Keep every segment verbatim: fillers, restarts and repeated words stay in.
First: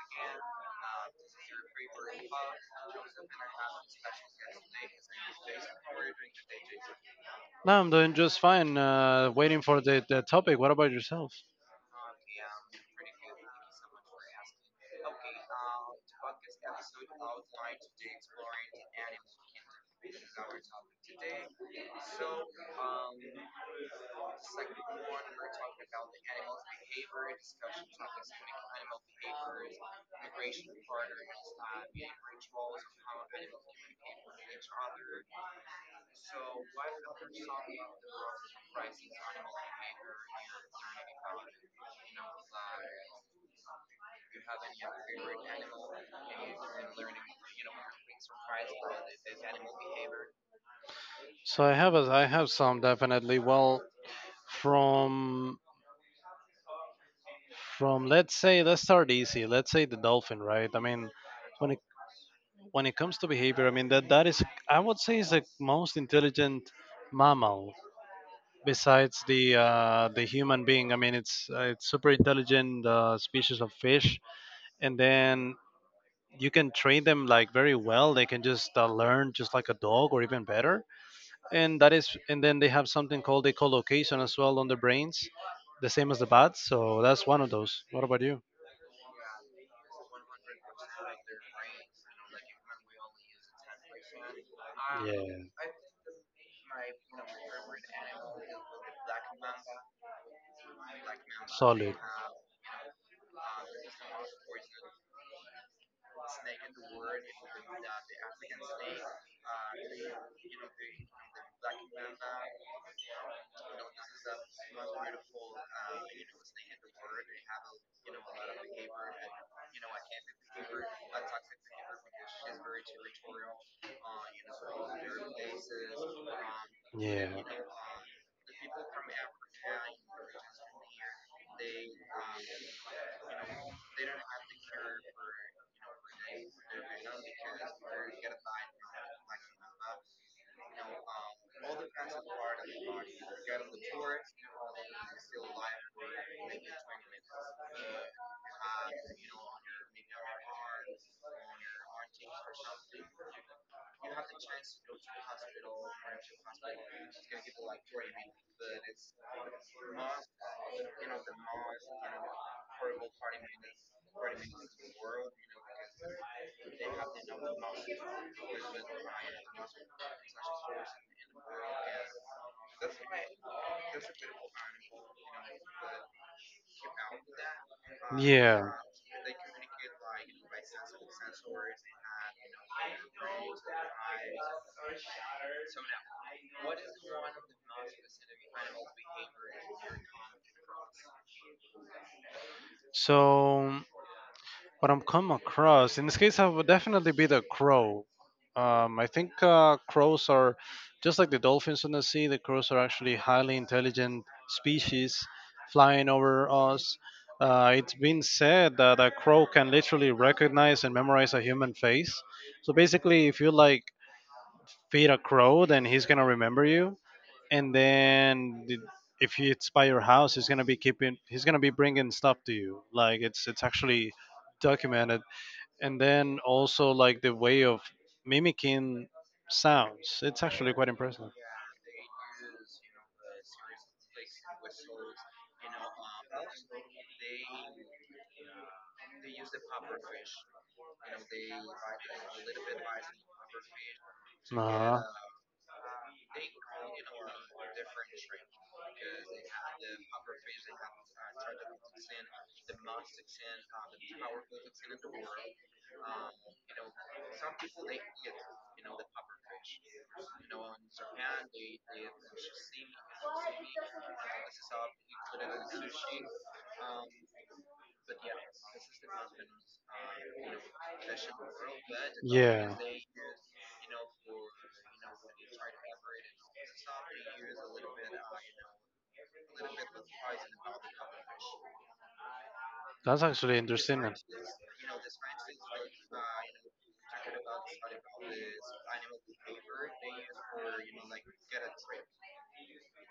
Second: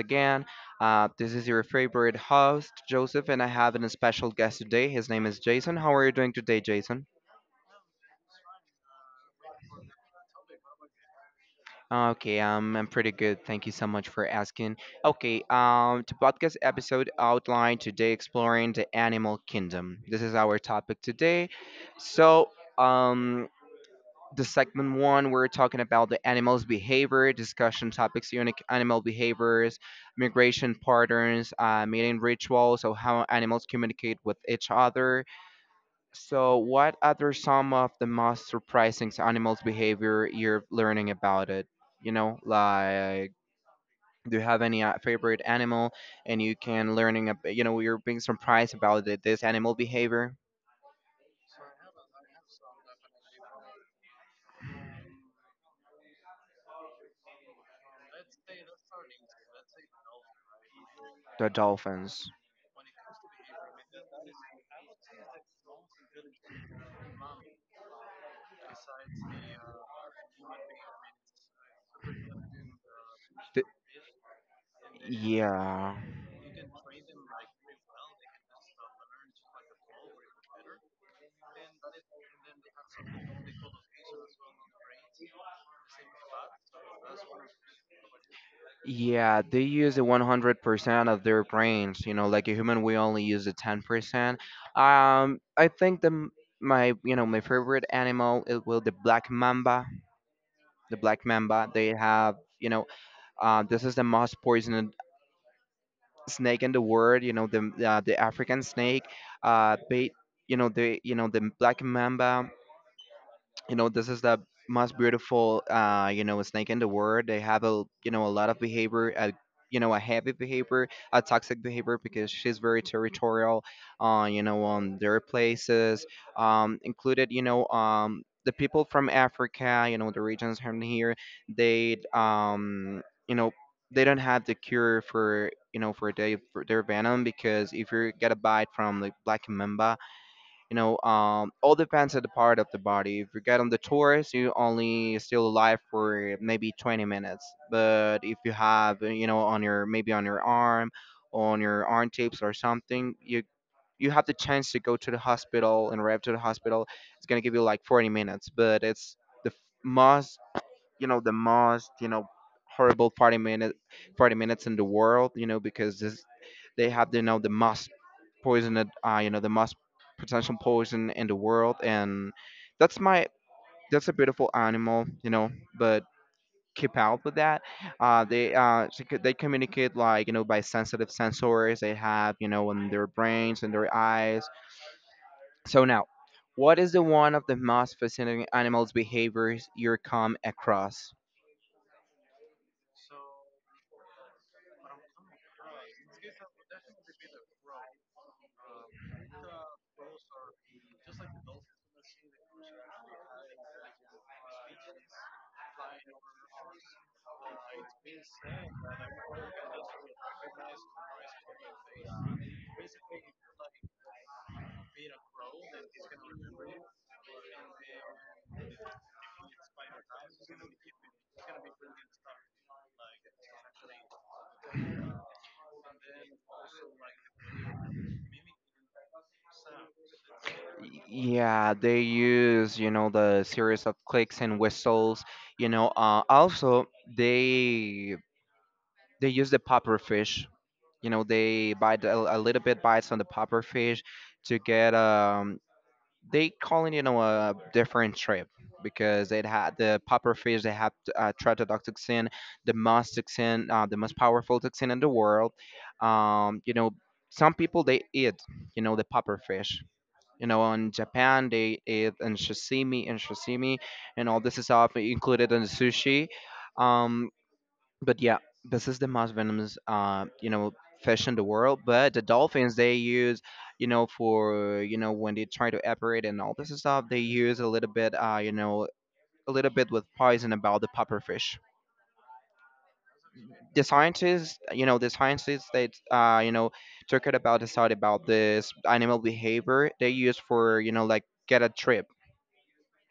again. Uh, this is your favorite host, Joseph, and I have a special guest today. His name is Jason. How are you doing today, Jason? No, I'm doing just fine. Uh, waiting for the, the topic. What about yourself? Okay, um, I'm pretty good. Thank you so much for asking. Okay, um, the podcast episode outline today exploring the animal kingdom. This is our topic today. So, um, the segment one, we're talking about the animal's behavior, discussion topics, unique animal behaviors, migration patterns, uh, mating rituals, so how animals communicate with each other. So, what are some of the most surprising animals' behavior you're learning about it? You know, like do you have any uh, favorite animal, and you can learning, ab- you know, you're being surprised about it, this animal behavior? So I have a, I have some definitely. Well, from from let's say let's start easy. Let's say the dolphin, right? I mean, The when it Dolphins. when it comes to behavior, I mean that that is I would say is the most intelligent mammal besides the uh, the human being. I mean it's uh, it's super intelligent uh, species Th- of fish, and then yeah. you can train them like very well. They can just uh, learn just like a dog or even better. And that is and then they have something called echolocation as well on their brains, the same as the bats. So that's one of those. What about you? Yeah, they use the one hundred percent of their brains. You know, like a human, we only use the ten percent. Um, yeah, I think the m- my, you know, my favorite animal it will the black mamba. The black mamba. They solid. have, you know, Uh, this is the most poisonous snake in the world. You know the uh, the African snake, uh, bait, you know the you know the black mamba, you know this is the most beautiful uh you know snake in the world. They have a, you know, a lot of behavior, a, you know, a heavy behavior, a toxic behavior, because she's very territorial uh you know on their places. Um, included you know um the people from Africa, you know the regions from here, they um you know they don't have the cure for you know for their for their venom, because if you get a bite from like black mamba, you know, um, all depends on the part of the body. If you get on the tours, you only still alive for maybe twenty minutes. But if you have, uh, you know, on your maybe on your arm, on your arm tips or something, you you have the chance to go to the hospital and arrive to the hospital. It's gonna give you like forty minutes, but it's the f- most, you know, the most, you know, horrible party minute party minutes in the world, you know, because this they have, you know, the most poisoned, uh, you know, the most potential poison in the world. And that's my, that's a beautiful animal, you know, but keep out with that. Uh, they Yeah. uh she could- they communicate like, you know, by sensitive sensors they have, you know, in their brains and their eyes. So now, what is the one of the most fascinating animals behaviors you come across? So what I've come across in this case, I would definitely be the crow. Um, I think uh, crows are just like the dolphins on the sea. The crows are actually highly intelligent species, flying over us. Uh, it's been said that a crow can literally recognize and memorize a human face. So basically, if you like feed a crow, then he's gonna remember you. And then the- if it's by your house, he's gonna be keeping. He's gonna be bringing stuff to you. Like it's it's actually documented. And then also like the way of mimicking sounds. It's actually quite impressive. Yeah, they use, you know, the series of clicks and whistles, you know, uh, also they they use the popper fish. You know, they bite a, a little bit bites on the popper fish to get Uh-huh. um they calling, you know, a different trip, because it had the puffer fish. They had uh, tetrodotoxin, the most toxin uh, the most powerful toxin in the world. Um, you know, some people they eat, you know, the puffer fish, you know, in Japan they eat, and sashimi and sashimi, and all this is stuff included in the sushi. Um, but yeah, this is the most venomous, uh, you know, fish in the world. But the Yeah, dolphins, they use, you know, for, you know, when they try to operate and all this stuff, they use a little bit, uh, you know, a little bit with poison about the pufferfish. that's actually The interesting. scientists, you know, the scientists they, uh, you know, took it about the study about this animal behavior they use for, you know, like get a trip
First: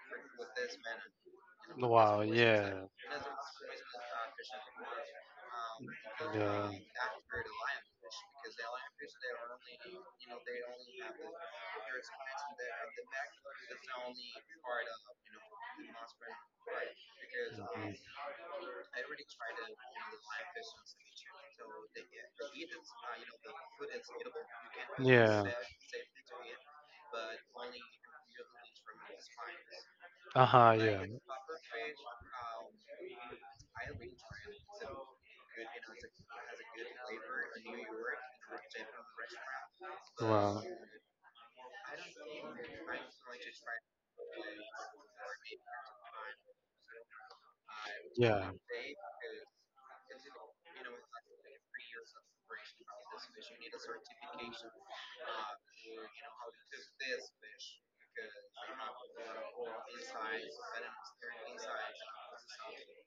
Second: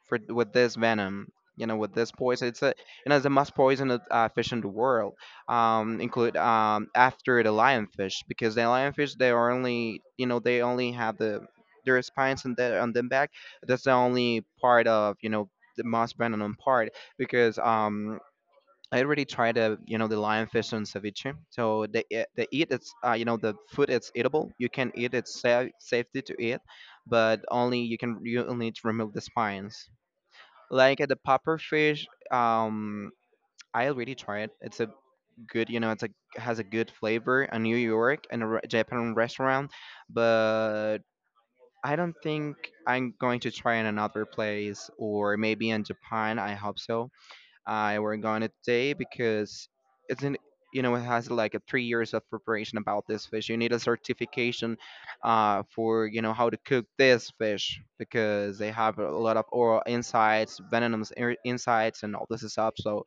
for with this venom, you know, with this Wow, poison. It's a, yeah, you know, it's the most poisonous, uh, fish in the world. Um, include yeah. um after the lionfish, because the lionfish they are only, you know, they only have the their spines on their on them back. That's the only part of, you know, the most venom part, because um I already tried the, you know, the lionfish on ceviche. So they eat- they eat, it's uh, you know, the food, it's eatable. You can eat it, Yeah. safe safety to eat, but only you can you only need to remove the spines. Uh-huh, Like uh, yeah. the popper fish, um, I already tried. It's a good, you know, it's a has a good flavor in New York and a re- Japan restaurant, Wow. but I don't think I'm going to try in another place, or maybe in Japan. I hope so. I were going Yeah. to say, because it's in, you know, it has like a three years of preparation about this fish. You need a certification uh, for, you know, how to cook this fish, because they have a lot of oral insides, venomous ir- insides, and all this stuff. So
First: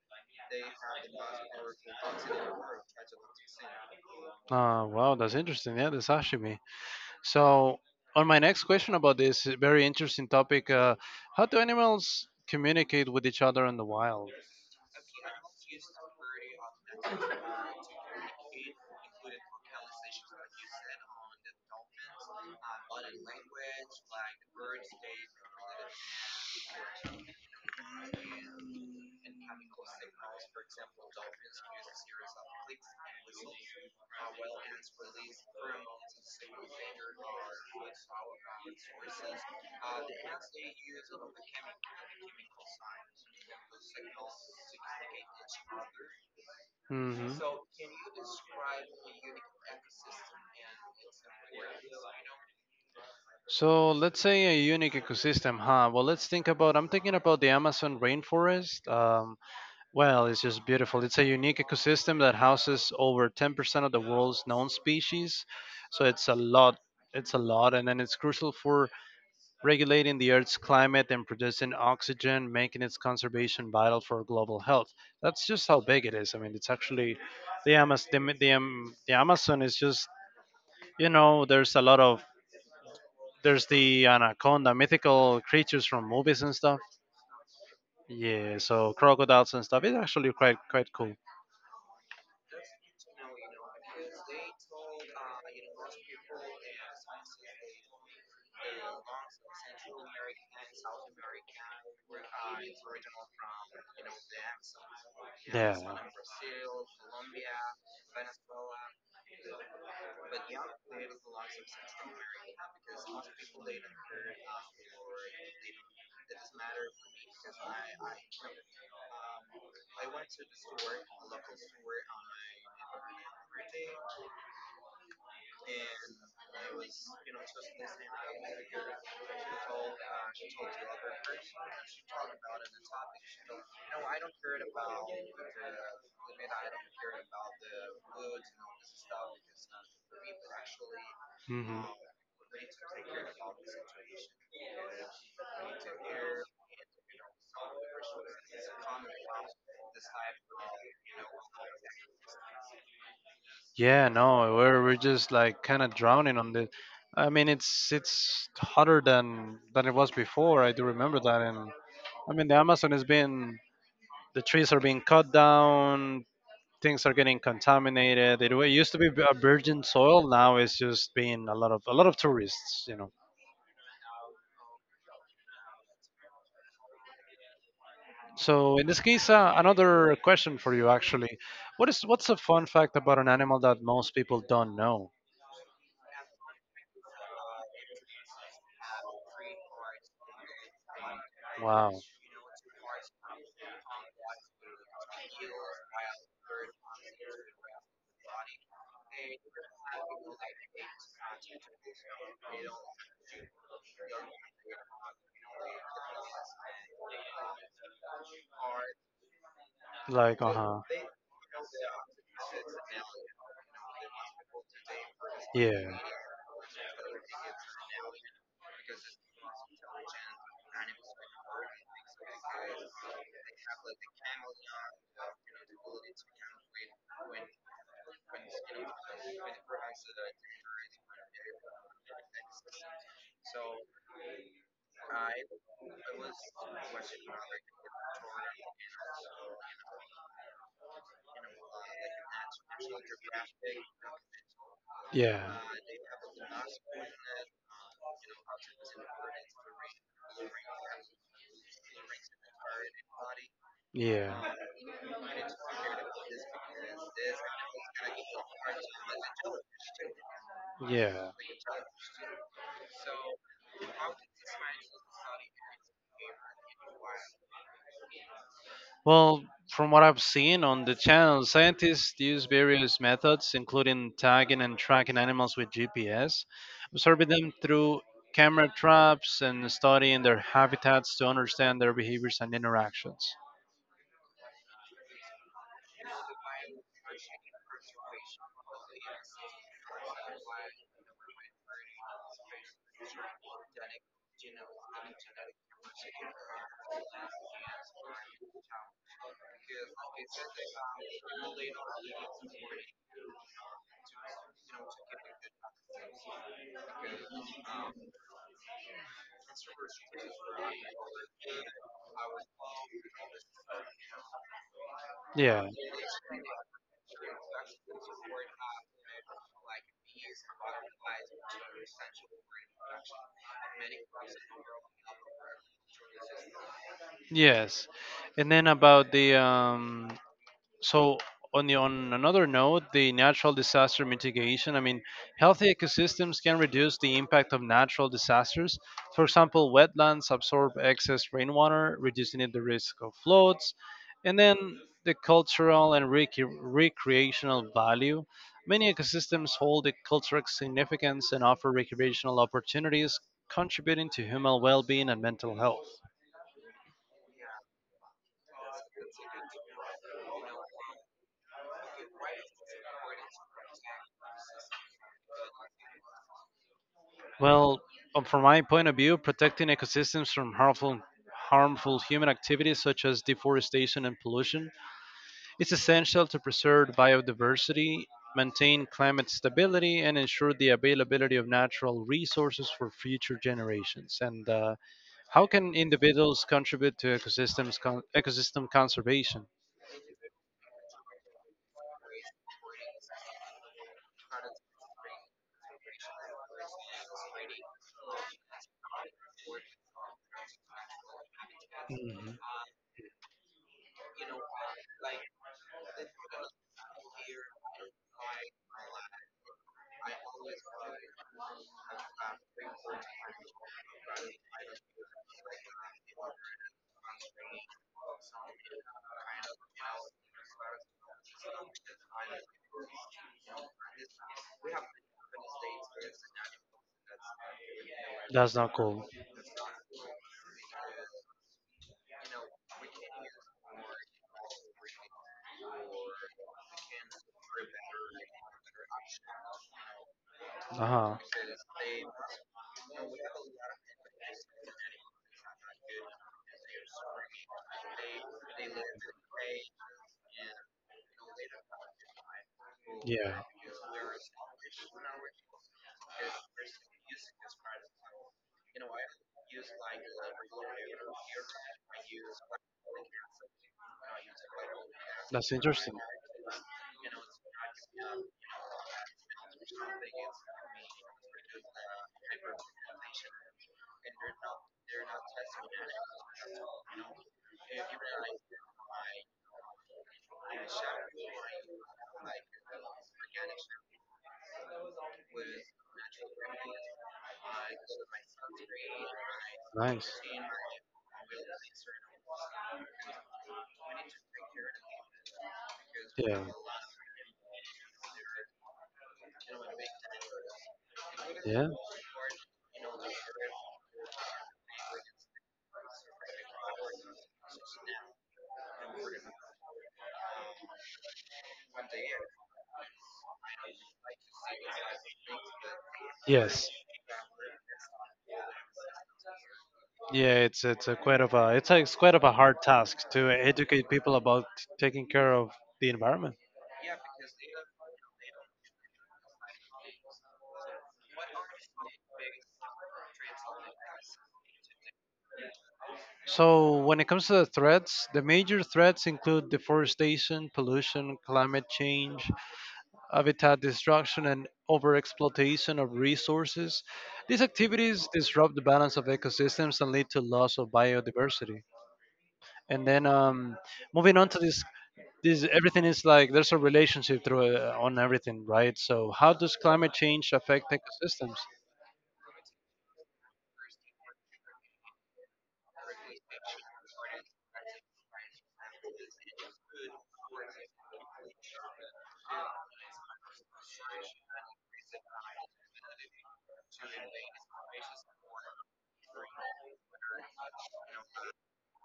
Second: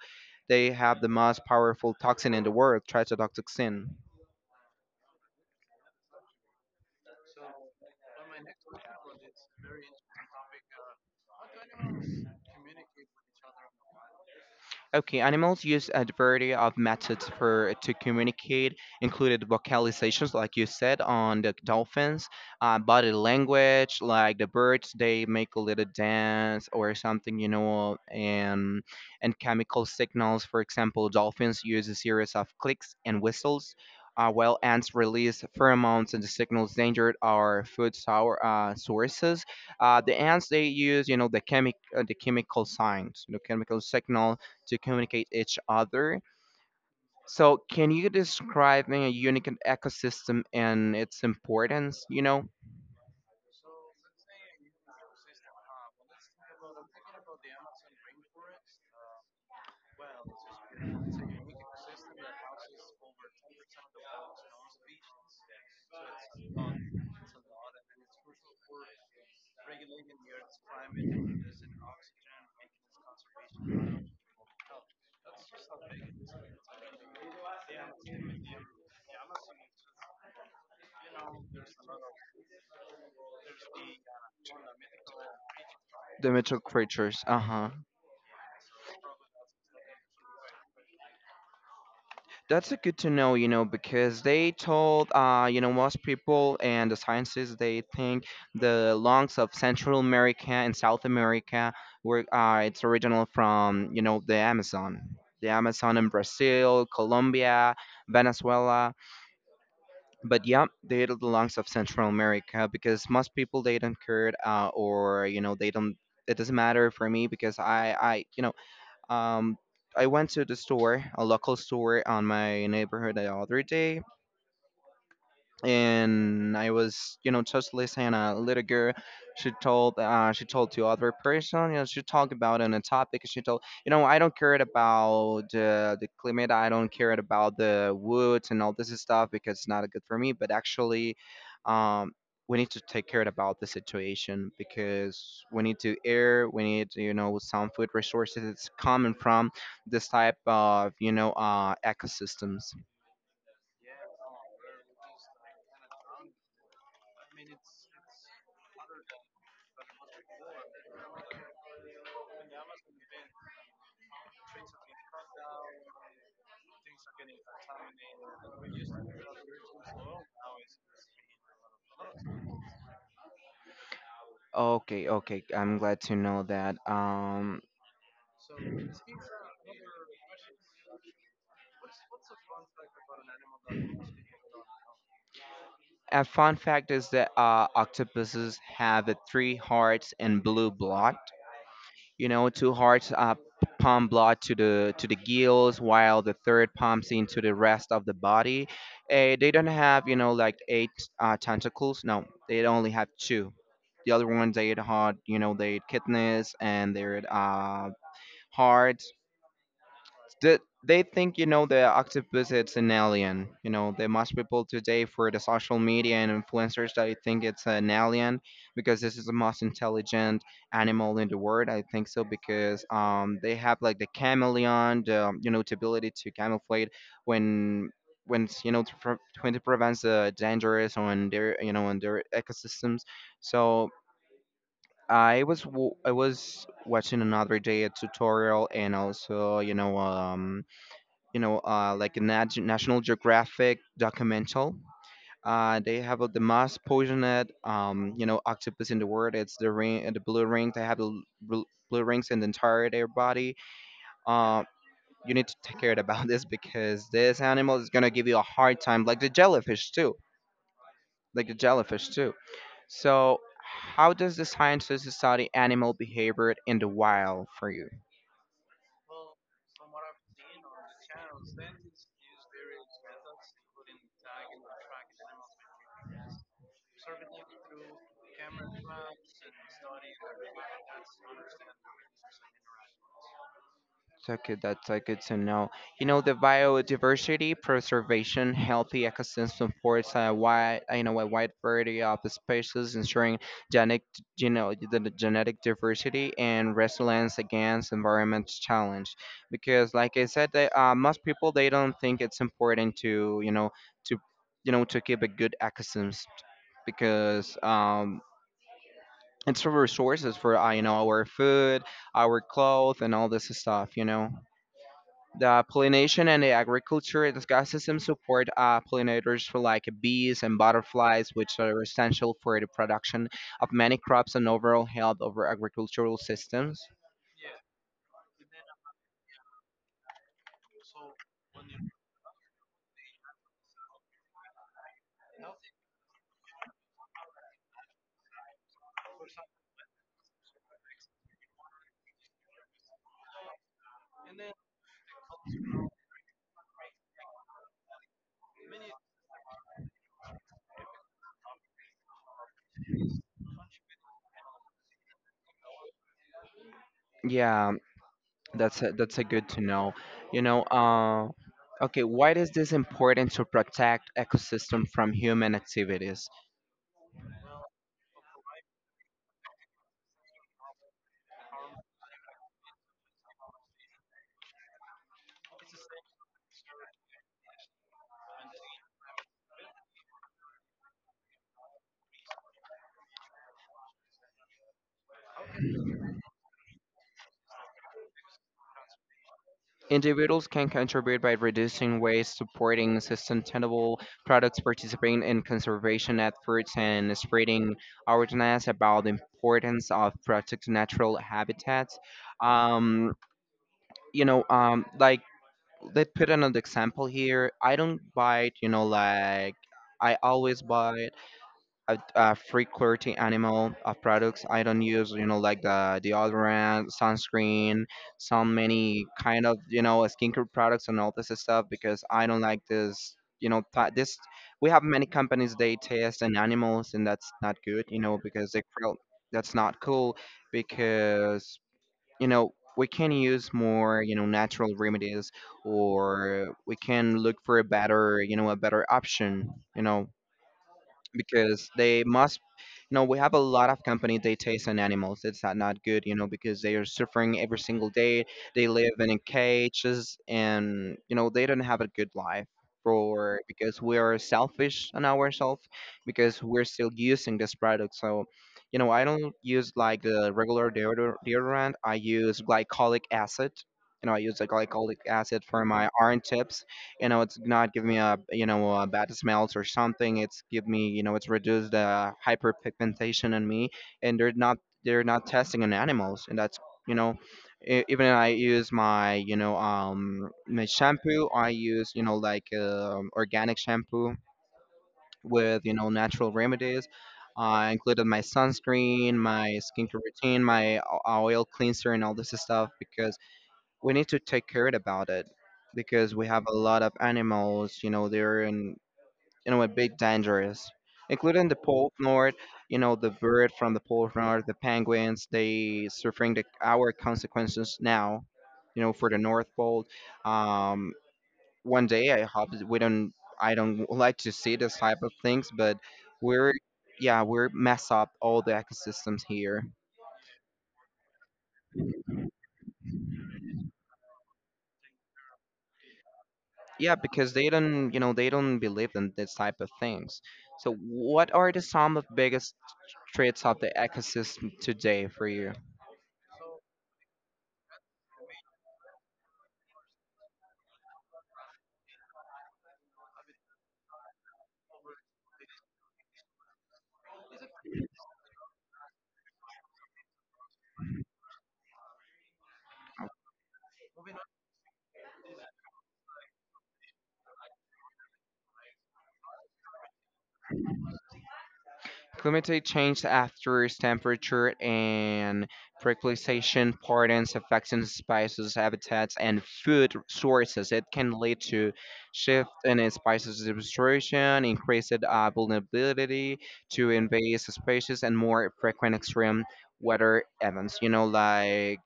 they have the most powerful toxin in the world, tetrodotoxin. Uh, wow, that's interesting. Yeah, the sashimi. So on my next question about this uh, very interesting topic, uh, how do animals communicate with each other in the wild? Okay, animals use a variety of methods for to communicate, included vocalizations, like you said, on the dolphins, uh, body language, like the birds, they make a little dance or something, you know, and and chemical signals. For example, dolphins use a series of clicks and whistles, uh, while ants release pheromones and the signals danger are food sour, uh, sources. Uh, the ants they use, you know, the chemic uh, the chemical signs, you know, chemical signals to communicate each other. hmm So, can you describe me a unique ecosystem and its importance? You know, So let's say a unique ecosystem, huh? Well, let's think about. I'm thinking about the Amazon rainforest. Um, well, it's just beautiful. It's a unique ecosystem that houses over ten percent of the world's known species, so it's a lot. It's a lot, and then it's crucial for regulating the Earth's climate and producing oxygen, making its conservation vital for global health. That's just how big it is. I mean, it's actually the Amazon. The, the, Am- the Amazon is just, you know, there's a lot of, there's the anaconda, mythical creatures from the movies and mythical stuff. creatures. Uh huh. Yeah, so crocodiles and stuff. It's actually quite quite cool. That's a good to know. You know, because they told uh you know most people and the scientists they think the lungs of Central America and South America were uh it's original from, you know, the Amazon. The Yeah. Amazon in Brazil, Colombia, Venezuela, but yeah, they are the lungs of Central America, because most people they don't care uh, or you know they don't. It doesn't matter for me, because I I you know um I went to the store, a local store on my neighborhood the other day, and I was, you know, just listening. A little girl, she told, uh, she told to other person, you know, she talked about on a topic. She told, you know, I don't care about uh, the climate. I don't care about the woods and all this stuff because it's not good for me. But actually, hmm um, we need to take care about the situation, because we need to air, we need, you know, some food resources that's coming from this type of, you know, uh, ecosystems. Yeah, no, we're we're just like kind of drowning on the. I mean, it's it's hotter than than it was before. I do remember that, and I mean, the Amazon is being, the trees are being cut down, things are getting contaminated. It, wa- used to be a virgin soil, now it's just being a lot of a lot of tourists, you know. Okay, okay. I'm glad to know that. Um, So in this case, uh, another question for you actually, what is what's a fun fact about an animal that most people don't know? a fun fact is that uh, octopuses have uh, three hearts and blue blood. Wow. You know, two hearts uh, pump blood to the to the gills, while the third pumps into the rest of the body. Uh, they don't have, you know, like eight uh, tentacles. No, they only have two. The other ones they had, you know, they had kidneys and their uh, hearts. Like, uh Th- huh. they think, you know, the octopus it's an alien. You know, there must people today for the Yeah, social media and influencers that I think it's an alien, because this is the most intelligent animal in the world. I think so, because um they have like the chameleon, the um, you know, the ability to camouflage when when it's, you know, to pre- when it prevents the dangerous on their, you know, on their ecosystems. So I was w- I was watching another day a tutorial, and also, you know, um, you know, uh, like a nat- National Geographic documental. yeah, Uh, they have uh, the most poisoned, um, you know, octopus in the world. It's the ring, uh, the blue rings. They have the bl- blue rings in the entire their body. yeah, Uh, you need to take care about this, because this animal is gonna give you a hard time, like the jellyfish too, yeah. like the jellyfish too. So, how does the sciences study animal behavior in the wild for you? Well, from what I've seen on the channel, scientists use various methods, including tagging and tracking animals with G P S, observing them through camera traps, and studying their habitats to understand their behaviors and interactions. So good. That's uh, good to know. You know, the biodiversity preservation, healthy ecosystem supports a wide, you know, a wide variety of species, ensuring genetic, you know, the the genetic diversity and resilience against environment challenge. Because, like I said, they, uh, most people they don't think it's important to, you know, to, you know, to keep a good ecosystem, because um, it's for resources for, uh, you know, our food, our clothes, and all this stuff, you know. The Yeah. pollination and the agriculture ecosystem support uh, pollinators for like bees and butterflies, which are essential for the production of many crops and overall health of our agricultural systems. Yes. And then about the um, so on the, on another note, the natural disaster mitigation. I mean, healthy ecosystems can reduce the impact of natural disasters. For example, wetlands absorb excess rainwater, reducing it the risk of floods. And then the cultural and rec- recreational value, many ecosystems hold a cultural significance and offer recreational opportunities, contributing to human well-being and mental health. Yeah, that's a, that's a good to know. You know, uh, okay, why is this important to protect ecosystem from human activities? Well, um, from my point of view, protecting ecosystems from harmful harmful human activities such as deforestation and pollution is essential to preserve biodiversity, maintain climate stability, and ensure the availability of natural resources for future generations. And uh, how can individuals contribute to ecosystems con- ecosystem conservation? Individuals can contribute by reducing waste, supporting sustainable products, participating in conservation efforts, and spreading awareness about the importance of protecting natural habitats. Mhm. Um, you know, um, like let's put another example here. I don't buy, you know, like I always buy a, a free quality animal of products I don't use, you know, like the deodorant, sunscreen, so many kind of, you know, skincare products and all this stuff because I don't like this, you know, pa- this, We have many companies, they test on animals and that's not good, you know, because That's they not feel cool. that's not cool because, you know, we can use more, you know, natural remedies, or we can look for a better, you know, a better option, you know, Uh huh. because they must. You know we have a lot of company they taste on animals. It's not, not good, you know, because they are suffering every single day. They live in cages and, you know, they don't have a good life for Yeah. because we are selfish on ourselves because we're still using this product. So, you know, I don't use like the regular deodor- deodorant. I use glycolic acid. You know, I use the glycolic acid That's for my interesting. arm tips. You know, it's not giving me a, you know, a bad smells or something. It's give me, you know, it's reduced the uh, hyperpigmentation in me, and they're not, they're not testing on animals. And that's, you know e- even I use my, you know, um my shampoo. I use, you know, like um organic shampoo with, you know, natural remedies. I included my sunscreen, my skincare Nice. routine, my o- oil cleanser and all this stuff because we need to take care about it, because we Yeah. have a lot of animals, you know, they're in, you know, a bit dangerous, including the Yeah. pole north. You know, the bird from the pole north, the penguins, they suffering the our consequences now, you know, for the north pole. um one day I hope that we don't. I don't like to see this type of things, but we're, Yes. yeah, we're mess up all the ecosystems here. Yeah. It's it's a quite of a it's a it's quite of a hard task to educate people about taking care of the environment. Yeah, because they don't, you know, they don't believe in this type of things. So, what are the some of biggest threats of the ecosystem today for you? So, when it comes to the threats, the major threats include deforestation, pollution, climate change, habitat destruction, and overexploitation of resources. These activities disrupt the balance of ecosystems and lead to loss of biodiversity. And then, um, moving on to this, this everything is like there's a relationship through uh, on everything, right? So, how does climate change affect ecosystems? Climate change after temperature and precipitation patterns affecting species habitats and food sources. It can lead to shift in species distribution, increased uh, vulnerability to invasive species, and more frequent extreme weather events. You know, like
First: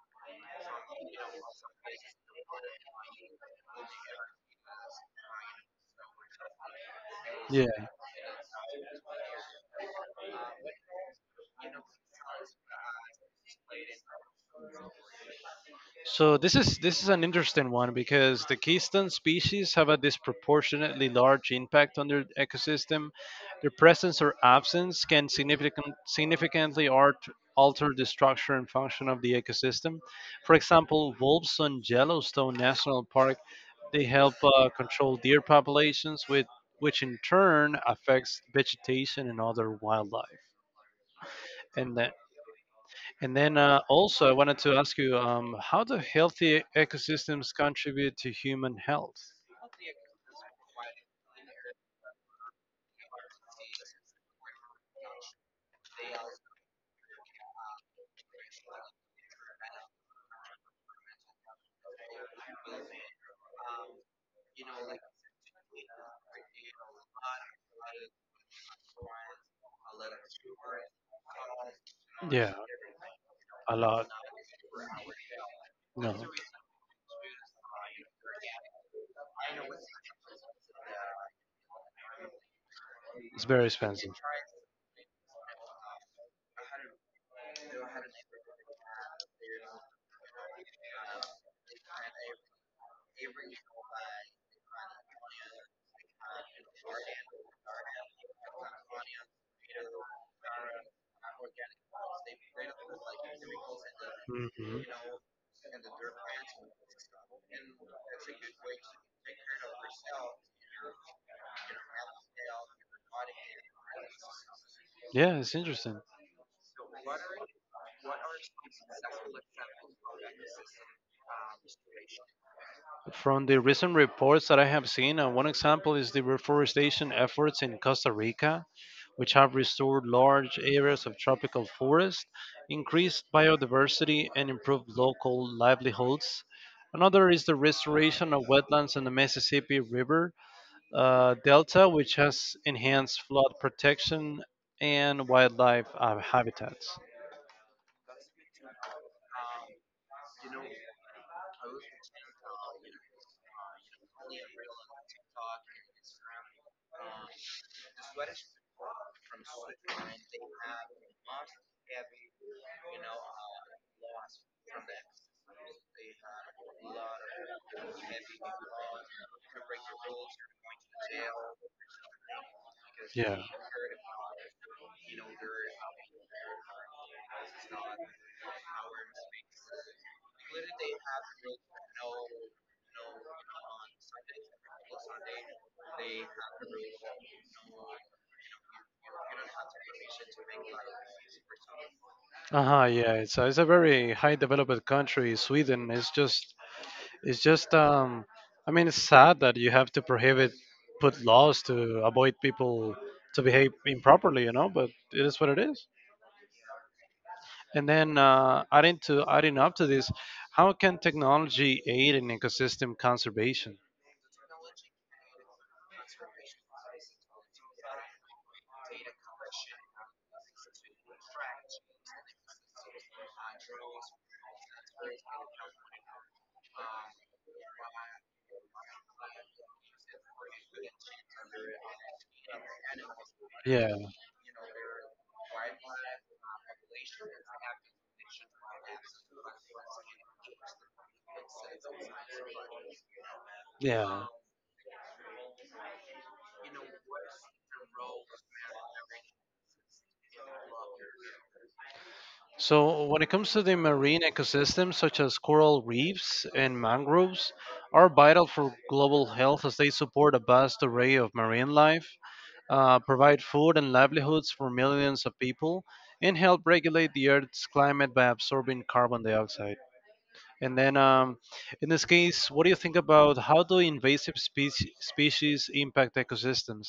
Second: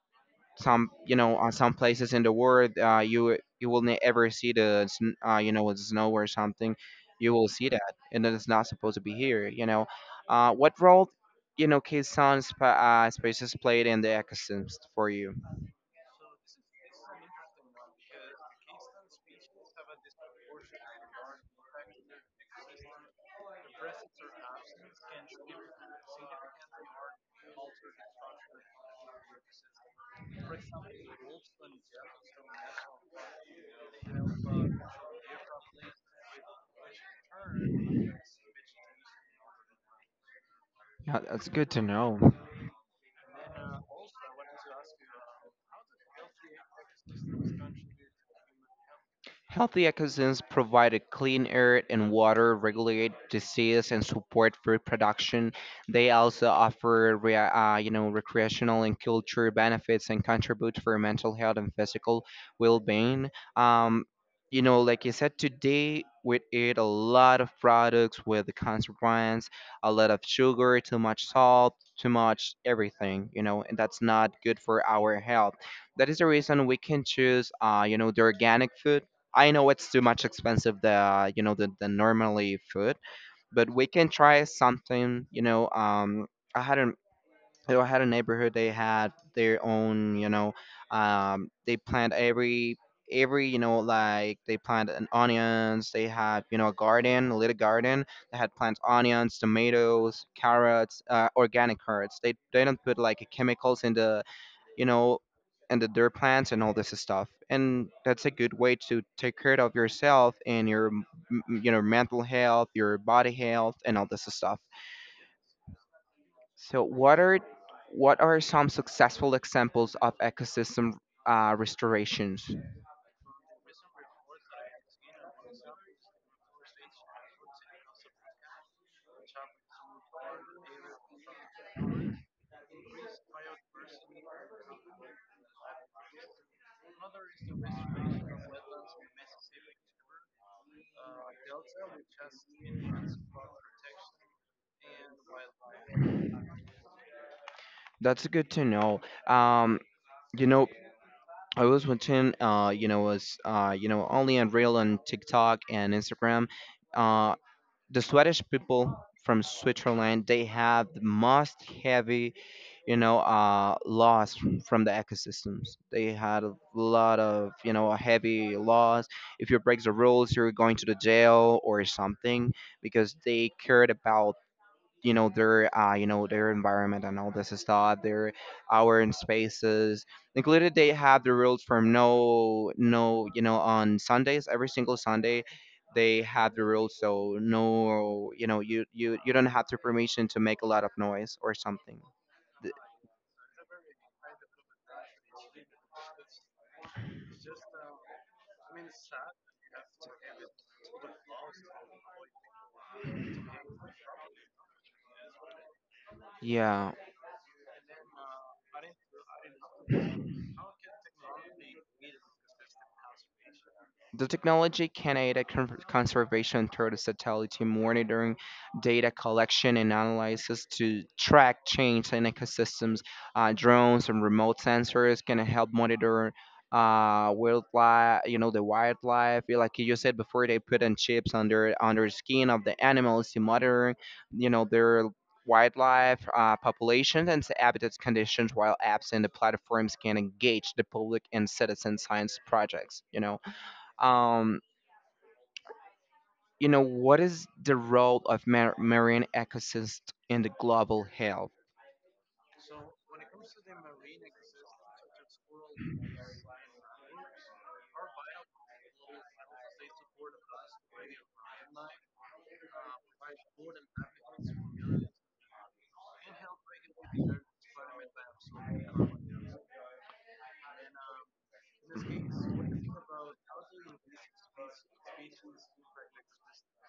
some, you know, uh, some places in the world, uh, you you will never see the sn- uh, you know, the snow or something. You will Yeah. see that, and that is not supposed to be here, you know. uh, what role, you know, kids on, uh, spaces played in the ecosystems for you? So this is this is an interesting one because the keystone species have a disproportionately large impact on their ecosystem. Their presence or absence can significant, significantly art, alter the structure and function of the ecosystem. For example, wolves on Yellowstone National Park, they help uh, control deer populations, with which in turn affects vegetation and other wildlife. Yeah, that's good to And uh, know. and then uh, also, I wanted to ask you, um, how do healthy ecosystems contribute to human health? Healthy ecosystems provide clean air and water, regulate disease, and support food production. They also offer, re- uh, you know, recreational and cultural benefits and contribute for mental health and physical well-being. Um, you know, like I said, today we eat a lot of products with the consequence, a lot of sugar, too much salt, too Yeah, much everything. You know, a and that's lot. not good for our health. That No. is the reason we can choose, uh, you know, the organic food. I know it's too much expensive the, you know, the, the normally food, It's very but we can expensive. try something. You know, um, I had a I had a neighborhood. They had their own. You know, um, they plant every every you know, like they plant an onions. They have, you know, a garden, a little garden. They had plants, onions, tomatoes, carrots, uh, organic carrots. They they don't put like chemicals in the, you know, and the, their plants and all this stuff. And that's a good way to take care of yourself and your, m- m- you know, mental health, your body health, and all this stuff. Yeah, it's interesting. So, what are what are some successful examples of ecosystem uh, restorations? From the recent reports that I have seen, uh, one example is the reforestation efforts in Costa Rica, which have restored large areas of tropical forest, increased biodiversity, and improved local livelihoods. Another is the restoration of wetlands in the Mississippi River uh, Delta, which has enhanced flood protection and wildlife uh, habitats. That's good to know. Um, you know, I was watching, uh, you know, was uh, you know, only on Reel on TikTok and Instagram. Uh, the Swedish people from Switzerland they have the most heavy, you know, uh, loss from the ecosystems. They had a lot of, you know, heavy laws. If you break the rules, you're going to the jail or something because Yeah. they cared about, you know, their uh, you know, their environment and all this stuff, their hour and spaces included. They have the rules from no no you know, on Sundays, every single Sunday, they have the rules. So no, you know, you you, you don't have the permission to make a lot of noise or something. Th- Uh-huh, yeah. It's a, it's a very high developed country, Sweden. It's just, it's just, um I mean it's sad that you have to prohibit, put laws to avoid people to behave improperly, you know, but it is what it is. yeah. And then uh, adding to adding up to this, how can technology aid in ecosystem conservation? The technology can aid at con- conservation through the satellite monitoring, data collection and analysis to track change in ecosystems. Uh, drones and remote sensors can help monitor uh wildlife, you know, the wildlife. Yeah, like you said before, they put in chips under under skin of the animals to Yeah, monitor, you know, their wildlife uh, populations and habitat conditions, while apps and the platforms can engage the public and citizen science projects, you know. yeah. um, you know, what is the role of mar- marine ecosystems in the global health? So when it comes to the marine ecosystems, such as coral reefs and mangroves, are vital for global health as they support a vast array of marine life, uh, provide food and livelihoods for millions of people, and help regulate the Earth's climate by absorbing carbon dioxide. And then, um, in this case, what do you think about how do invasive species, species impact ecosystems?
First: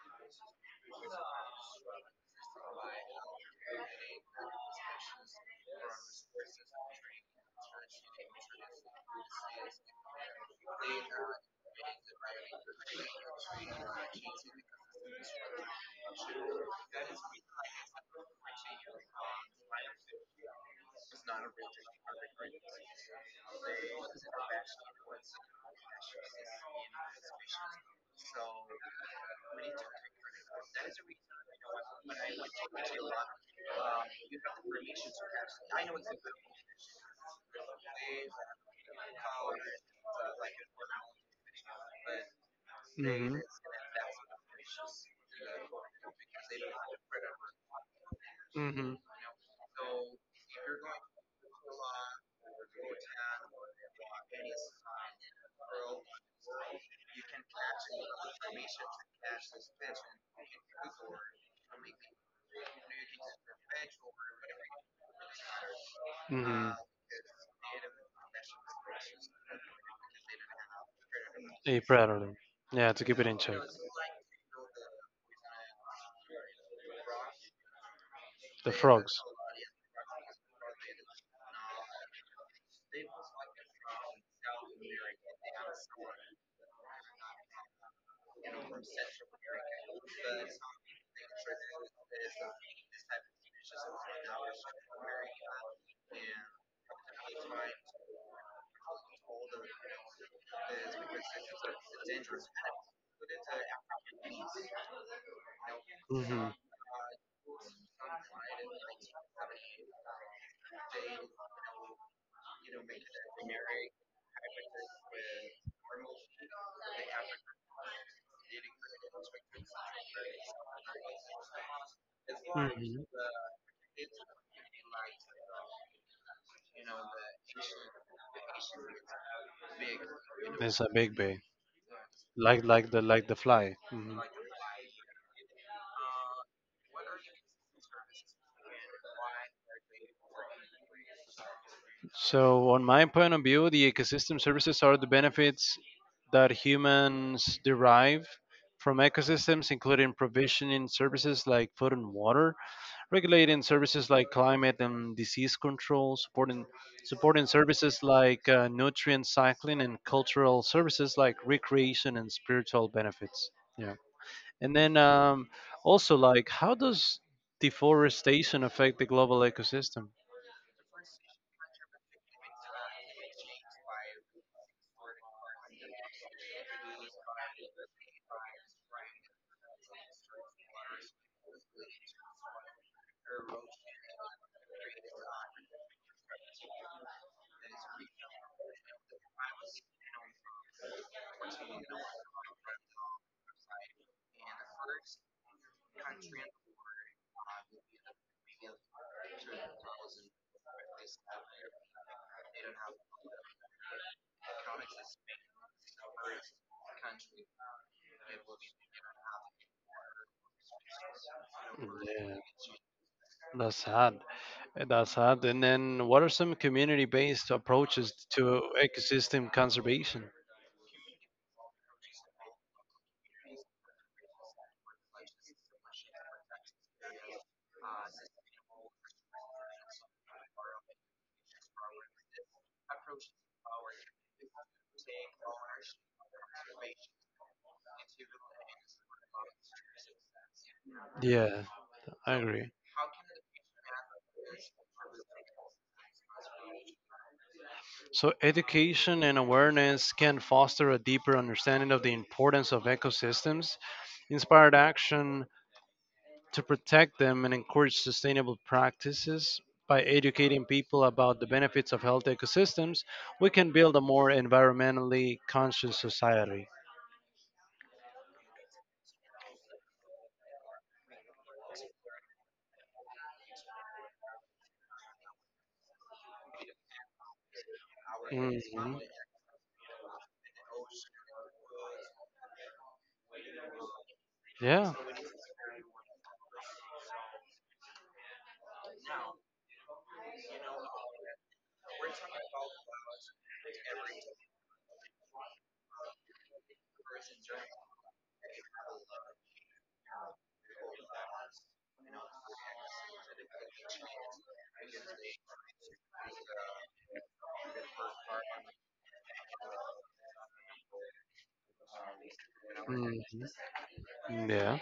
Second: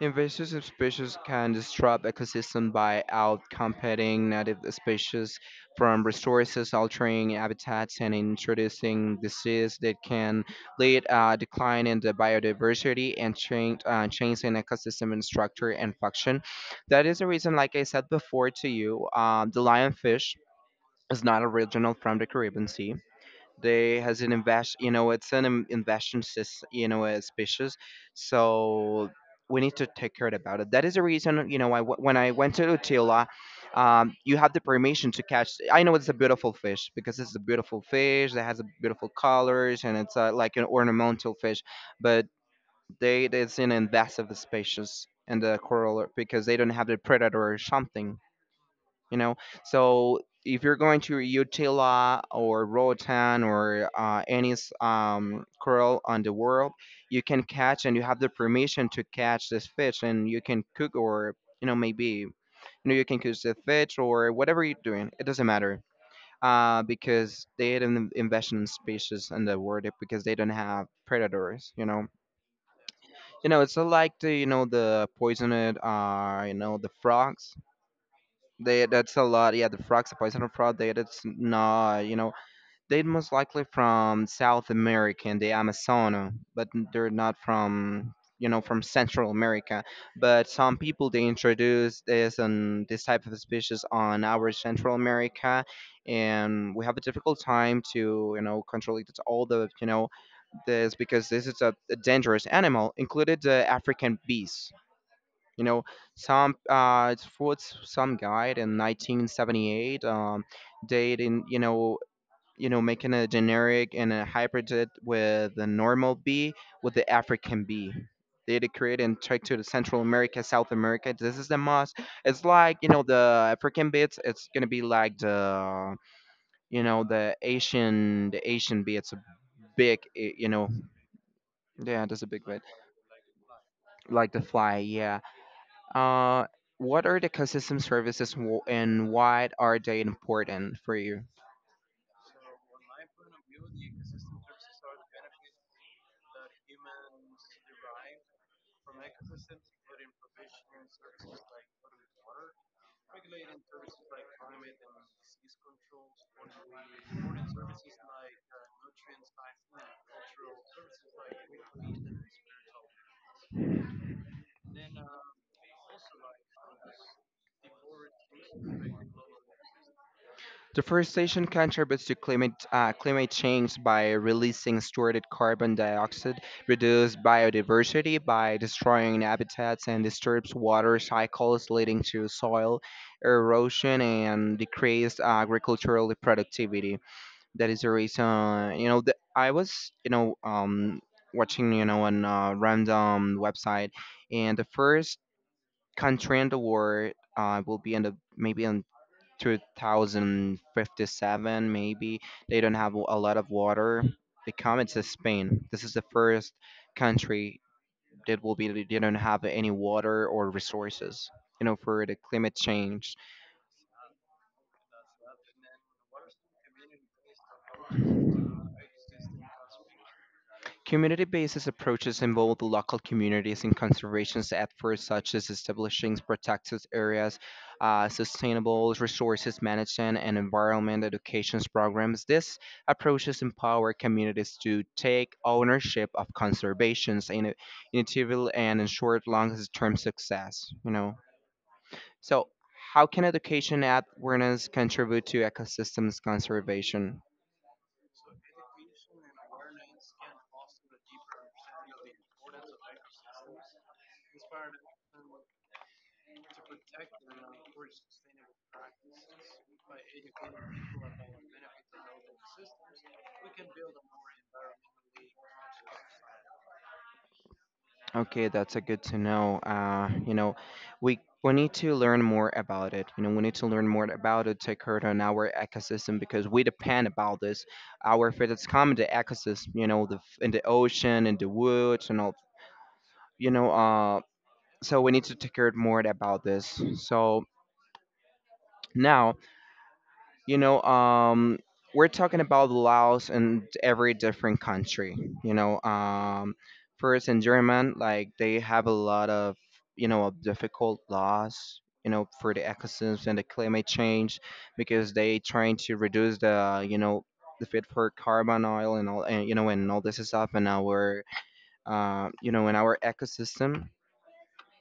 Invasive species can disrupt ecosystem by outcompeting native species from resources, altering habitats, and introducing disease that can lead a decline in the biodiversity and change, uh, change in ecosystem and structure and function. That is the reason, like I said before to you, uh, the lionfish is not original from the Caribbean Sea. They has an invest, you know, it's an in- investment sys- you know, uh, species. So we need to take care about it. That is the reason, you know, I, w- when I went to Utila, um, you have the permission to catch. I know it's a beautiful fish because it's a beautiful fish that has a beautiful colors and it's, uh, like an ornamental fish. But they it's an invasive species in the coral because they don't have the predator or something, you know. So if you're going to Utila or Roatan or, uh, any s- um, coral on the world, you can catch and you have the permission to catch this fish and you can cook or, you know, maybe, you know, you can cook the fish or whatever you're doing, it doesn't matter. Mm. uh, because they didn't invest in species in the world because they don't have predators, A you know. parallel. Yeah, to keep it in You check. know, it's like the, you know, the poisoned uh you know, the frogs. The They that's frogs. a lot. Yeah, the frogs, the poison frog. They that's not. You know, they most likely from South America and the Amazon, but they're not from, you know, from Central America. But some people they introduce this and this type of species on our Central America, and we have a difficult time to, you know, control it. It's all the, you know, this because this is a, a dangerous animal, included the African bees. You know, hmm hmm some uh, it's for s- some guy in nineteen seventy-eight, um, did in, you know, you know, making a generic and a hybrid it with the normal bee with the African bee. They did create and check to the Central America, South America. This is the most. It's like, you know, the African beats. It's gonna be like the, you know, the Asian the Asian bee. It's a big eh, you know, It's a big bee, yeah. That's a big bit like like the like the fly. hmm like the fly. Yeah. Uh, what are the ecosystem services w- and why are they important for you? So, on my point of view, the ecosystem services are the benefits that humans derive from ecosystems, including provisioning services like food and water, regulating services like climate and disease control, supporting, supporting services like uh, nutrient cycling, and cultural services like recreation and spiritual benefits. Yeah. And then um, also, like, how does deforestation affect the global ecosystem? Deforestation contributes to climate uh, climate change by releasing stored carbon dioxide, reduces biodiversity by destroying habitats, and disturbs water cycles, leading to soil erosion and decreased agricultural productivity. That is the reason. You know, the, I was, you know, um, watching, you know, on a random website, and the first Contrando War uh, will be in the maybe in two thousand fifty-seven maybe. They don't have a lot of water. They come it's Spain. This is the first country that will be they don't have any water or resources, you know, for the Yeah, climate change. that's sad. That's sad. And then, what are some community-based approaches to ecosystem conservation? Community based approaches involve the local communities in conservation efforts such as establishing protected areas, uh, sustainable resources management, and environment education programs. These approaches empower communities to take ownership of conservation in- initiative and ensure long term success. You know, Yeah, I so agree. how can education at awareness contribute to ecosystems conservation? So, education and awareness can foster a deeper understanding of the importance of ecosystems, inspired action to protect them, and encourage sustainable practices. By educating people about the benefits of healthy ecosystems, we can build a more environmentally conscious society. Okay, that's a good to know. Uh, you know, we we need to learn more about it. You know, we need to learn more about it to occur on our ecosystem because we depend about this. Our food is common Mhm. to ecosystem. You know, the f- in the ocean, in the woods, and all. You know, uh, Yeah. so we need to take care more about this. So now, you know, um, we're talking about laws in every different country. You know, um, First in German, like they have a lot of you know of difficult laws. You know, for the ecosystems and the climate change, because they trying to reduce the you know the fit for carbon oil and all and you know and all this stuff in our uh, you know in our Mhm. ecosystem, Yeah.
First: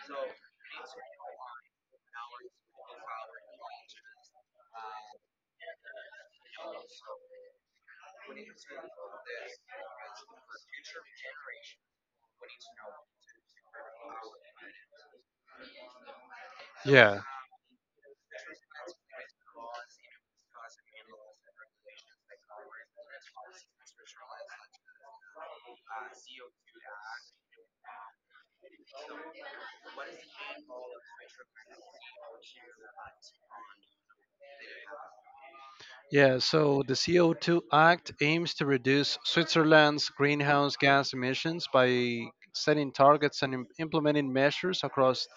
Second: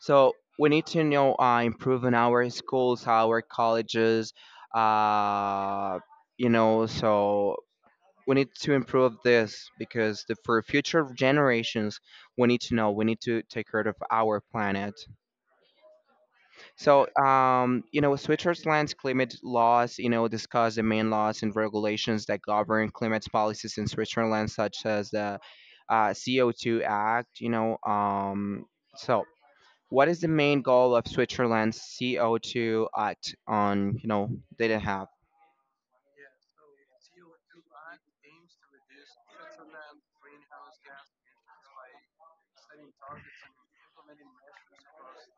so we need to know, uh, improve on our schools, our colleges, uh, you know. So we need to improve this because the, for future generations, we need to know. We need to take care of our planet. So Yeah. um, you know, Switzerland's climate laws, you know, discuss the main laws and regulations that govern climate policies in Switzerland, such as the uh, C O two Act. You know, um, so. What is the main goal of Switzerland's C O two act on, you know, they didn't have? Yeah, so the C O two Act aims to reduce Switzerland's greenhouse gas emissions by setting targets and im- implementing measures across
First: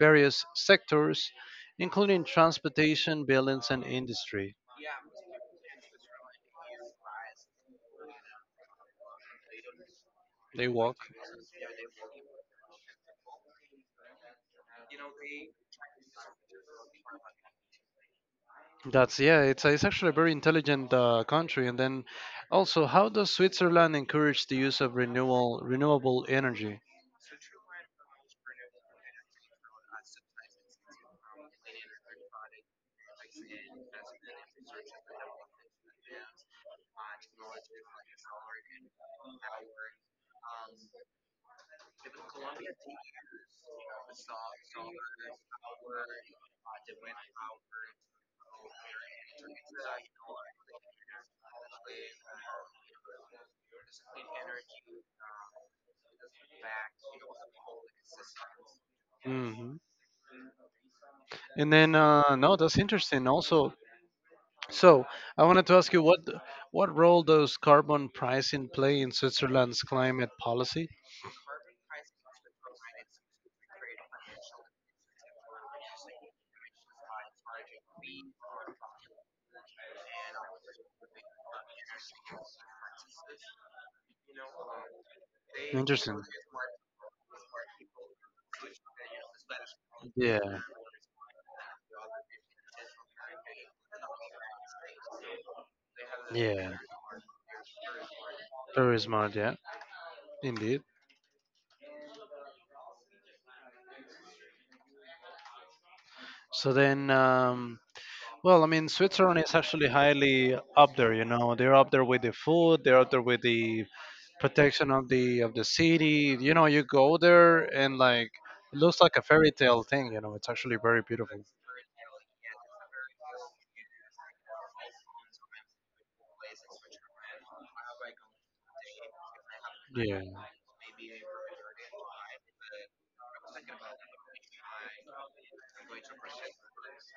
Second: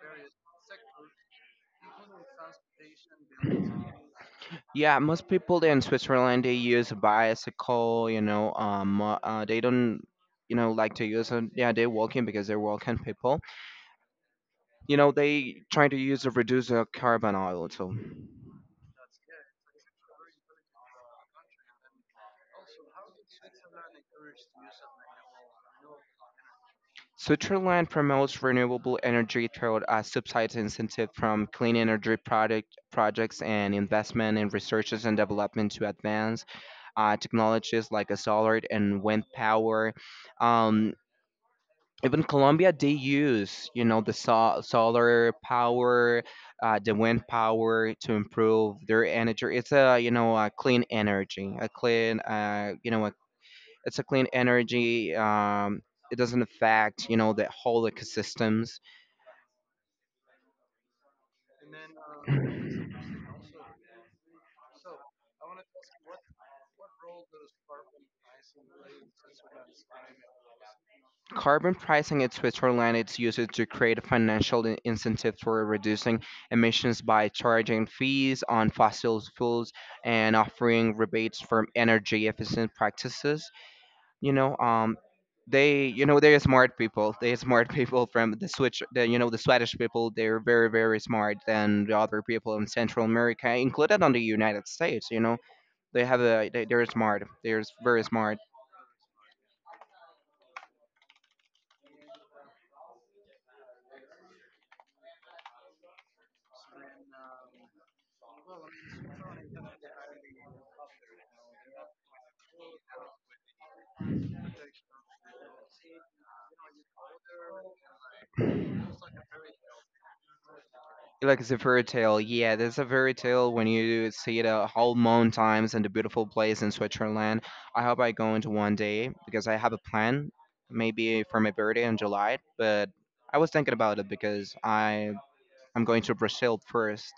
various sectors, including transportation, buildings, and industry. Yeah, most people there in Switzerland they use a bicycle, you know, um uh, uh, they don't you They know like walk. to use them. Yeah, they're walking because they're walking people. You know, they try to use a reduce the carbon oil too. That's, yeah, it's it's actually a very intelligent uh, country. And then also, how does Switzerland encourage the use of renewal renewable energy? Switzerland promotes renewable energy through a subsidized incentive from clean energy product projects and investment in researches and development to advance uh, technologies like a solar and wind power. Um, even Colombia, they use you know the so- solar power, uh, the wind power to improve their energy. It's a you know a clean energy, a clean uh, you know a, it's a clean energy. Um, it doesn't affect you know the whole ecosystems. Mm-hmm. And then uh, no, that's interesting. Also, so I wanted to ask you what what role does carbon pricing play in Switzerland's climate policy? Carbon pricing in Switzerland is used to create financial in- incentives for reducing emissions by charging fees on fossil fuels and offering rebates for energy efficient practices. You know, um, they, you know, Interesting. they're smart people. They're smart people from the Switch, the, you know, the Swedish people. Yeah. They're very, very smart than the other people in Central America, included on the United States. You know, they have a, they, Yeah. they're smart. They're very smart Very smart. Yeah. Indeed. So then, um, well, I mean, Switzerland is actually highly up there. You know, they're up there with the food, they're up there with the protection of the of the city. You know, you go there and like it looks like a fairy tale thing. You know, it's actually very like beautiful. it's a fairy tale. Yeah, there's a fairy tale when you see the whole moon times and the beautiful place in Switzerland. I hope I go into one day because I have a Yeah. plan, maybe for my birthday in July. But I was thinking about it because I I'm going to Brazil first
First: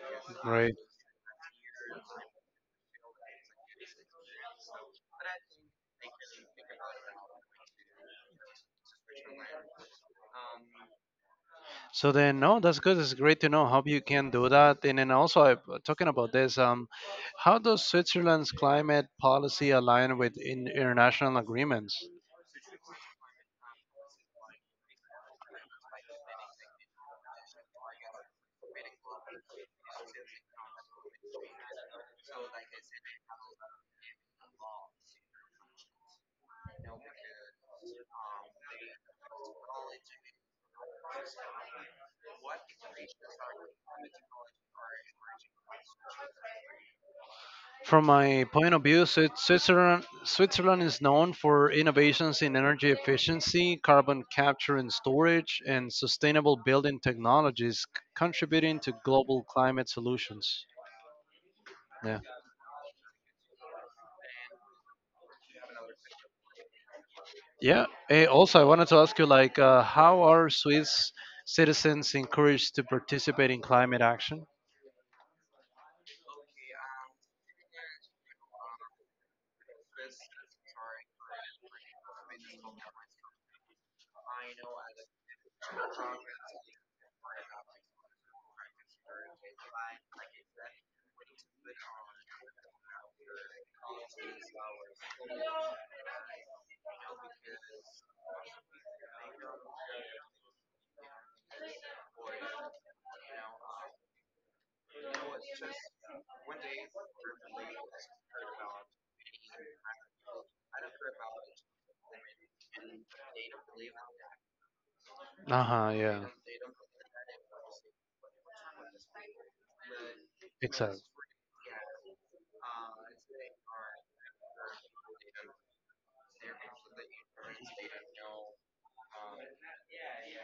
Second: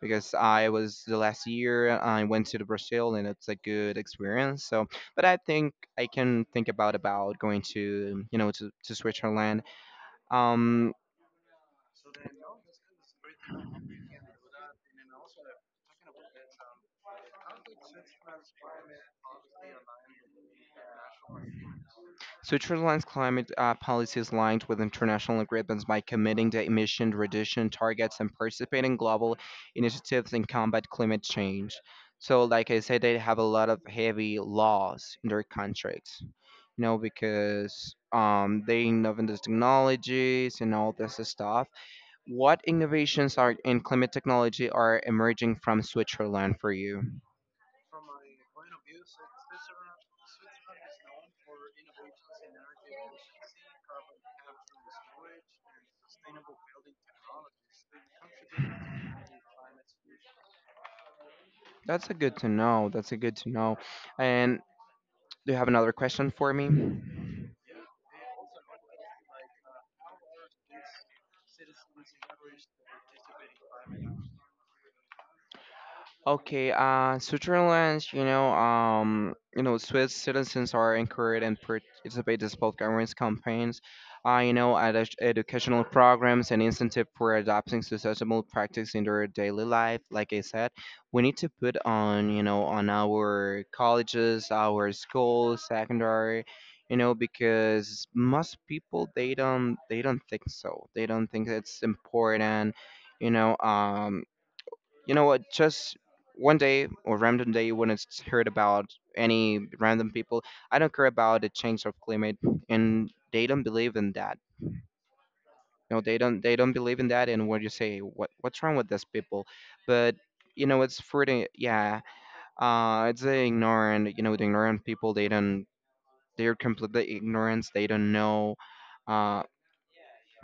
because I Right. was the last year I went to the Brazil and it's a good experience. So, but I think I can think about about going to you know to, to Switzerland. Um, So then, no, that's good. It's great to know how you can do that. And then also, I, talking about this, um, how does Switzerland's climate policy align with in international agreements? Switzerland's climate uh, policy is aligned with international agreements by committing to emission reduction targets and participating in global initiatives in combat climate change. So, like I said, they have a lot of heavy laws in their contracts, you know, because um, they innovate in these technologies and all this stuff. What innovations are in climate technology are emerging from Switzerland for you? From my point of view, Swi- Switzerland, Switzerland is known for innovations in energy efficiency, carbon capture and storage, and sustainable building technologies, c- contributing to global climate solutions. That's a Yeah. good to know. That's a good to know. And do you have another question for me? Yeah. Eh, also, I wanted to ask you, like, uh, how are Swiss citizens encouraged to participate in climate action? Okay, uh, Switzerland, you know, um, you know, Swiss citizens are encouraged and participate in both government campaigns, uh, you know, edu- educational programs and incentive for adopting sustainable practice in their daily life. Like I said, we need to put on, you know, on our colleges, our schools, secondary, you know, because most people they don't they don't think so. They don't think it's important. you know um you know what? Just one day or random day when it's heard about any random people. I don't care about the change of climate, and they don't believe in that. Uh huh. No, they Yeah. don't. They don't believe in that. And what you say? What What's wrong with these people? But you know, it's Exactly. for the yeah. Uh, it's the ignorant. You know, the ignorant people. They don't. They're completely ignorant. They don't know. uh,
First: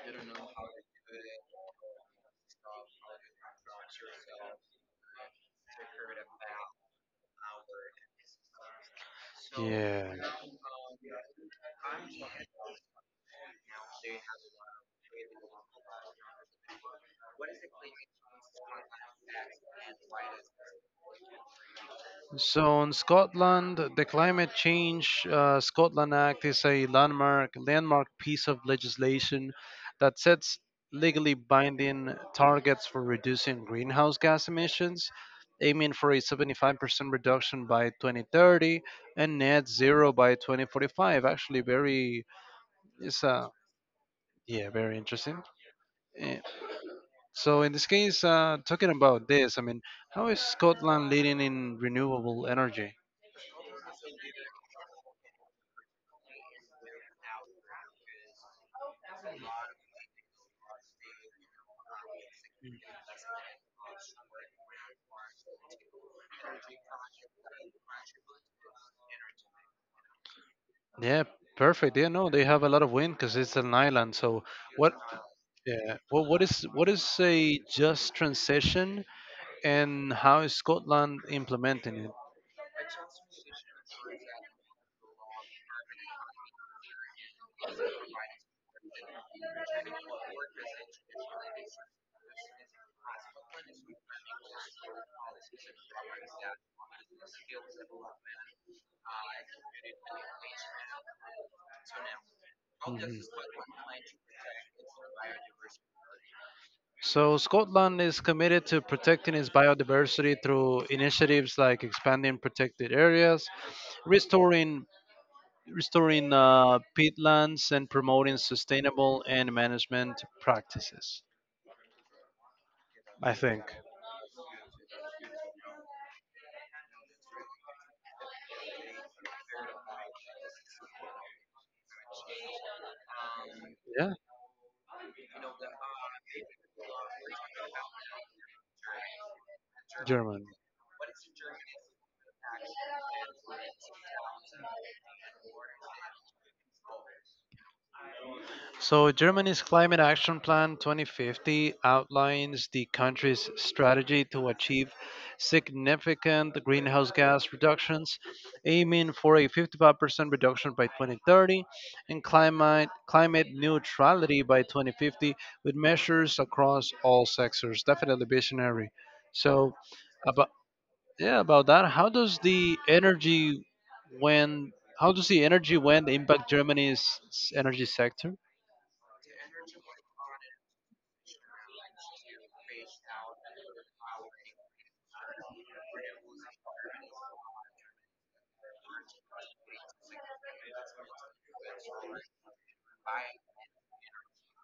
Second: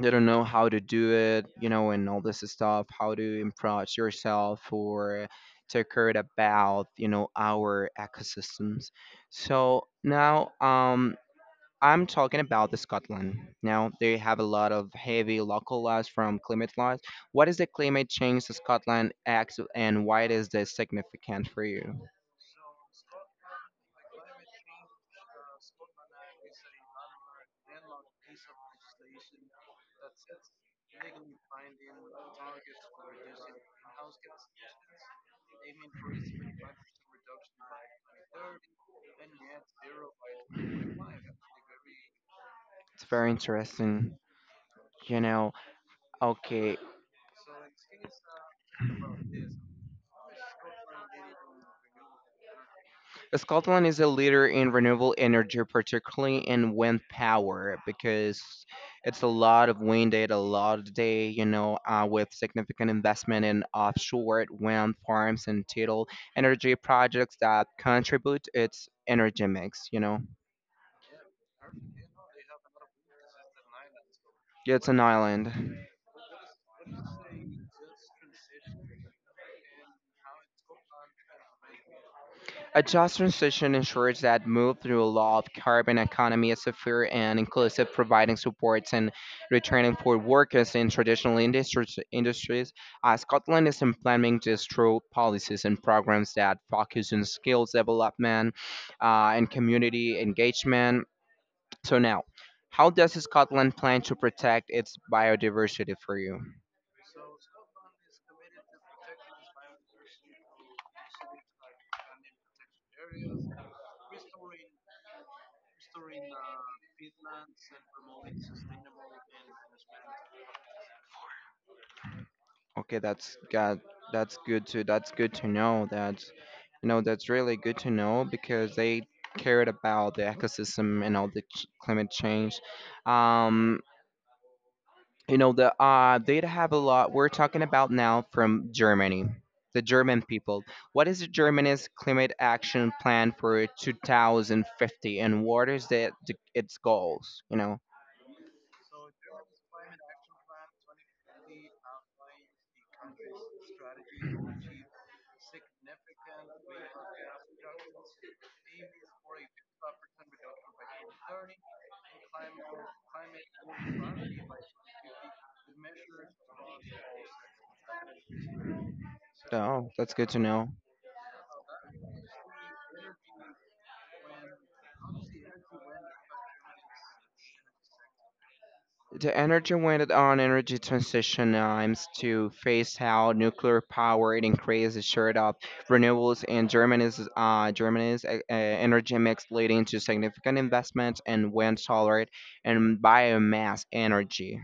they don't know how to do it, you know, and all this stuff, how to improve yourself or take care about, you know, our ecosystems. So Yeah. now, um, I'm talking about the Scotland. Now they have a lot of heavy local laws from climate laws. What is the climate change that Scotland acts and why it is this significant for you? So in Scotland, the Climate Change uh, Scotland Act is a landmark landmark piece of legislation that sets legally binding targets for reducing greenhouse gas emissions, aiming for a seventy-five percent reduction by twenty thirty and net zero by twenty forty-five. Actually, very, It's it's very uh interesting, yeah, very you interesting. know. Eh, Okay, so in this case, uh, talking about this, I mean, how is Scotland leading in renewable energy? Scotland is a leader in renewable energy, particularly in wind power, because it's a lot of wind day, a lot of day, you know, uh, with significant investment in offshore wind farms and tidal energy projects that contribute its energy mix, you know. Yeah, perfect. Yeah, no, they have a lot of wind because it's an island. So Yeah, it's what? an island. Yeah. Well, what is what is a just transition, and how is Scotland implementing it? A just transition ensures that move through a law of carbon economy is fair and inclusive, providing supports and retraining for workers in traditional industries. Industries. Uh, Scotland is implementing this through policies and programs that focus on skills development uh, and community engagement. So now, how does Mhm. Scotland plan to protect its biodiversity for you? So Scotland is committed to protecting its biodiversity through initiatives like expanding protected areas, restoring restoring uh, peatlands and promoting sustainable and management practices. Okay, I that's think. got that's good to that's good to know. That you know that's really good to know because they cared about the ecosystem and all the ch- climate change. Um, Yeah, you know the uh they'd have a lot. We're talking about now from Germany, the German German. people. What is the Germany's climate action plan for twenty fifty, and what is the, the its goals? You know, So, Germany's Climate Action Plan twenty fifty outlines the country's strategy to achieve significant greenhouse gas reductions, aiming for a fifty-five percent reduction by twenty thirty and climate, climate neutrality by twenty fifty with measures across all sectors. Definitely visionary. So, oh, that's good to about, know. yeah, about that. How does the energy when how does the energy when impact Germany's s- energy sector? The energy went on energy transition aims to phase out nuclear power and increase the share of renewables in Germany's uh, Germany's uh, uh, energy mix, leading to significant investments in wind, solar, and biomass energy.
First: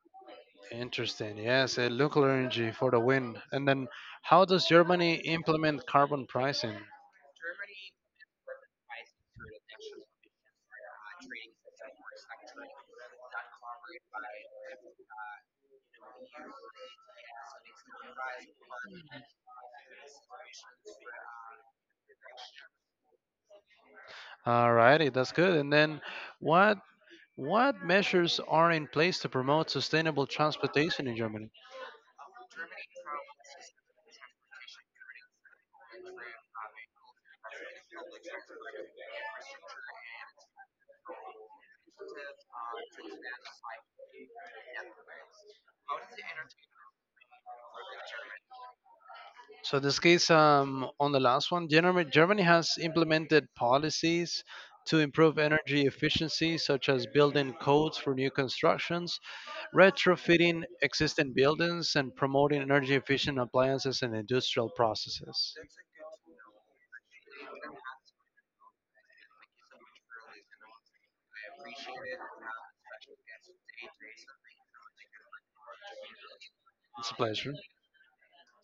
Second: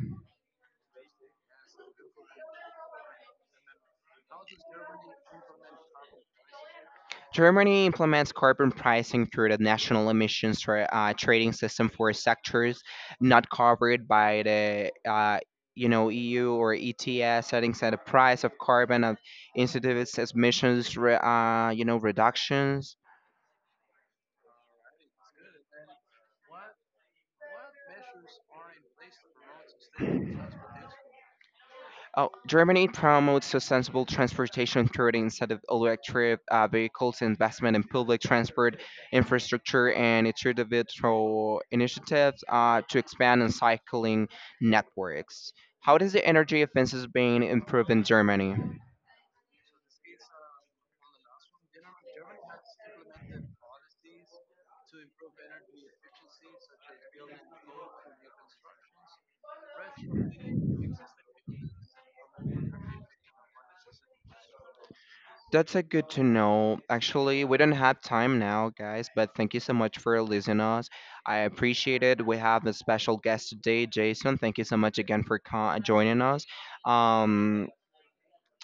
Interesting. Yes, uh, nuclear energy for the win. And then how does Germany implement carbon pricing? Germany implements carbon pricing through the national emissions tra- uh, trading system for sectors not covered by the uh, you know E U or E T S, setting at the price of carbon of incentivizes emissions re- uh, you know reductions. Alrighty, that's good. And then what what measures are in place to promote sustainable transportation in Germany? Oh, Germany promotes sustainable transportation through the instead of electric uh, vehicles, investment in public transport infrastructure, and its individual initiatives uh, to expand on cycling networks. How does the energy efficiency being improved in Germany? So this case, um, on the last one, Germany, Germany has implemented policies to improve energy efficiency, such as building codes for new constructions, retrofitting existing buildings, and promoting energy efficient appliances and industrial processes. That's a good to know. Actually, we don't have time now, guys, but thank you so much for listening us. I appreciate it. We have a special guest today, Jason. Thank you so much again for co- joining us. It's a pleasure. Um,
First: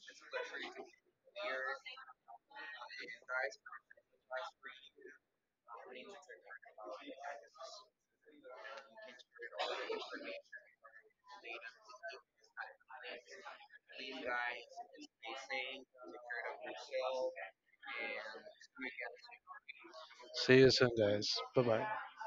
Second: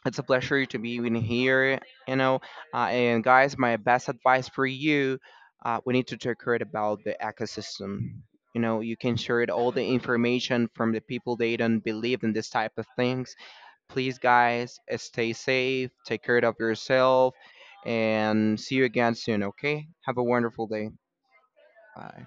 It's a pleasure to be in here, you know. Uh, and guys, my best advice for you, uh, we need to take care about the ecosystem. You know, you can share it all the information from the people they don't believe in this type of things. Please, guys, uh, stay safe, take care of yourself, and see you again soon. Okay? Have a See wonderful you day. soon, guys. Bye bye. Bye.